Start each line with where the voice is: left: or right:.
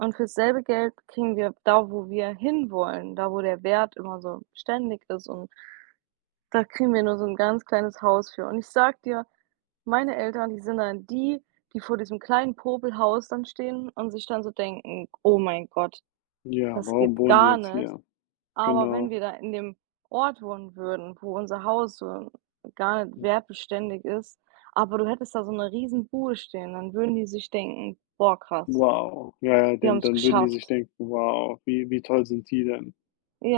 right: Und fürs selbe Geld kriegen wir da, wo wir hinwollen, da wo der Wert immer so beständig ist und da kriegen wir nur so 'n ganz kleines Haus für und ich sage dir, meine Eltern, die sind dann die, die vor diesem kleinen Popelhaus dann stehen und sich dann so denken: „Oh mein Gott,
left: Ja,
right: das
left: warum
right: geht
left: wohnen die
right: gar
left: jetzt
right: nicht.“
left: hier?
right: Aber wenn
left: Genau.
right: wir da in dem Ort wohnen würden, wo unser Haus so gar nicht
left: Hm.
right: wertbeständig ist, aber du hättest da so 'ne Riesenbude stehen, dann würden die sich denken: „Boah krass.“
left: Wow. Ja, ja,
right: „Die
left: dann
right: haben's
left: dann würden die sich
right: geschafft.“
left: denken: „Wow, wie wie toll sind die denn?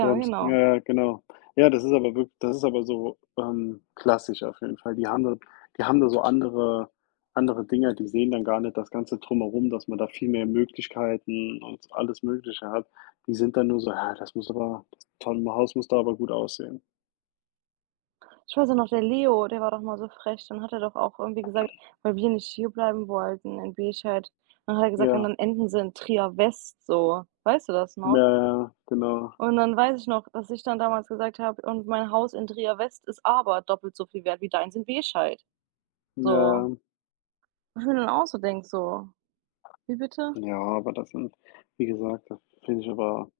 left: Die haben's
right: genau.
left: "ja, ja, genau. Ja, das ist aber wirk das ist aber so, ähm, klassisch auf jeden Fall. Die haben da die haben da so andere andere Dinge, die sehen dann gar nicht das Ganze drumherum, dass man da viel mehr Möglichkeiten und alles Mögliche hat. Die sind dann nur so: „Ja, das muss aber das tolle Haus muss da aber gut aussehen."
right: Ich weiß auch noch, der Leo, der war doch mal so frech. Dann hat er doch auch irgendwie gesagt, weil wir nicht hierbleiben wollten in Bescheid, dann hat er gesagt: „Und
left: Ja.
right: dann enden sie in Trier West so.“ Weißt du das
left: Ja,
right: noch?
left: ja, genau.
right: Und dann weiß ich noch, dass ich dann damals gesagt habe: „Und mein Haus in Trier West ist aber doppelt so viel wert wie deins in Bescheid“
left: Ja,
right: so.
left: ja.
right: Wo ich mir dann auch so denke so: „Wie bitte?"
left: Ja, aber das sind wie gesagt, das finde ich aber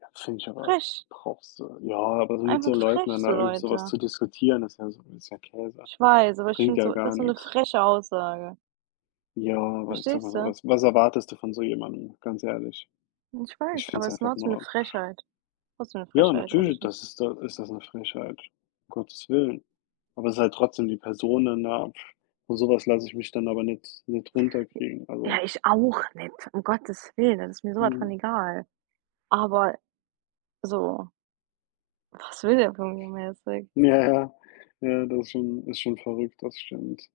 left: ja, finde ich aber
right: Frech.
left: brauchst du ja, aber so mit
right: Einfach
left: so Leuten
right: frech
left: dann da
right: so
left: irgend so was
right: Leute.
left: zu diskutieren, das ist ja so ist ja Käse.
right: Ich weiß, aber ich
left: Bringt
right: finde
left: ja
right: so das
left: gar
right: ist so 'ne
left: nix.
right: freche Aussage.
left: Ja, aber ich sage mal
right: Verstehst
left: so,
right: du?
left: was was erwartest du von so jemandem? Ganz ehrlich.
right: Ich
left: Ich
right: weiß,
left: finde
right: aber
left: es
right: es
left: einfach
right: war so 'ne
left: nur
right: Frechheit. Was für 'ne
left: Ja,
right: Frechheit, also, ich
left: natürlich,
right: finde es
left: das ist da ist das 'ne Frechheit, um Gottes willen. Aber es ist halt trotzdem die Person dann da von so was lasse ich mich dann aber nicht nicht
right: J
left: runterkriegen,
right: ja,
left: also
right: ich auch nicht. Um Gottes willen, das ist mir so was von
left: Mhm.
right: egal. Aber so Was will der von mir mäßig?
left: Ja, ja. Ja, das ist schon ist schon verrückt, das stimmt.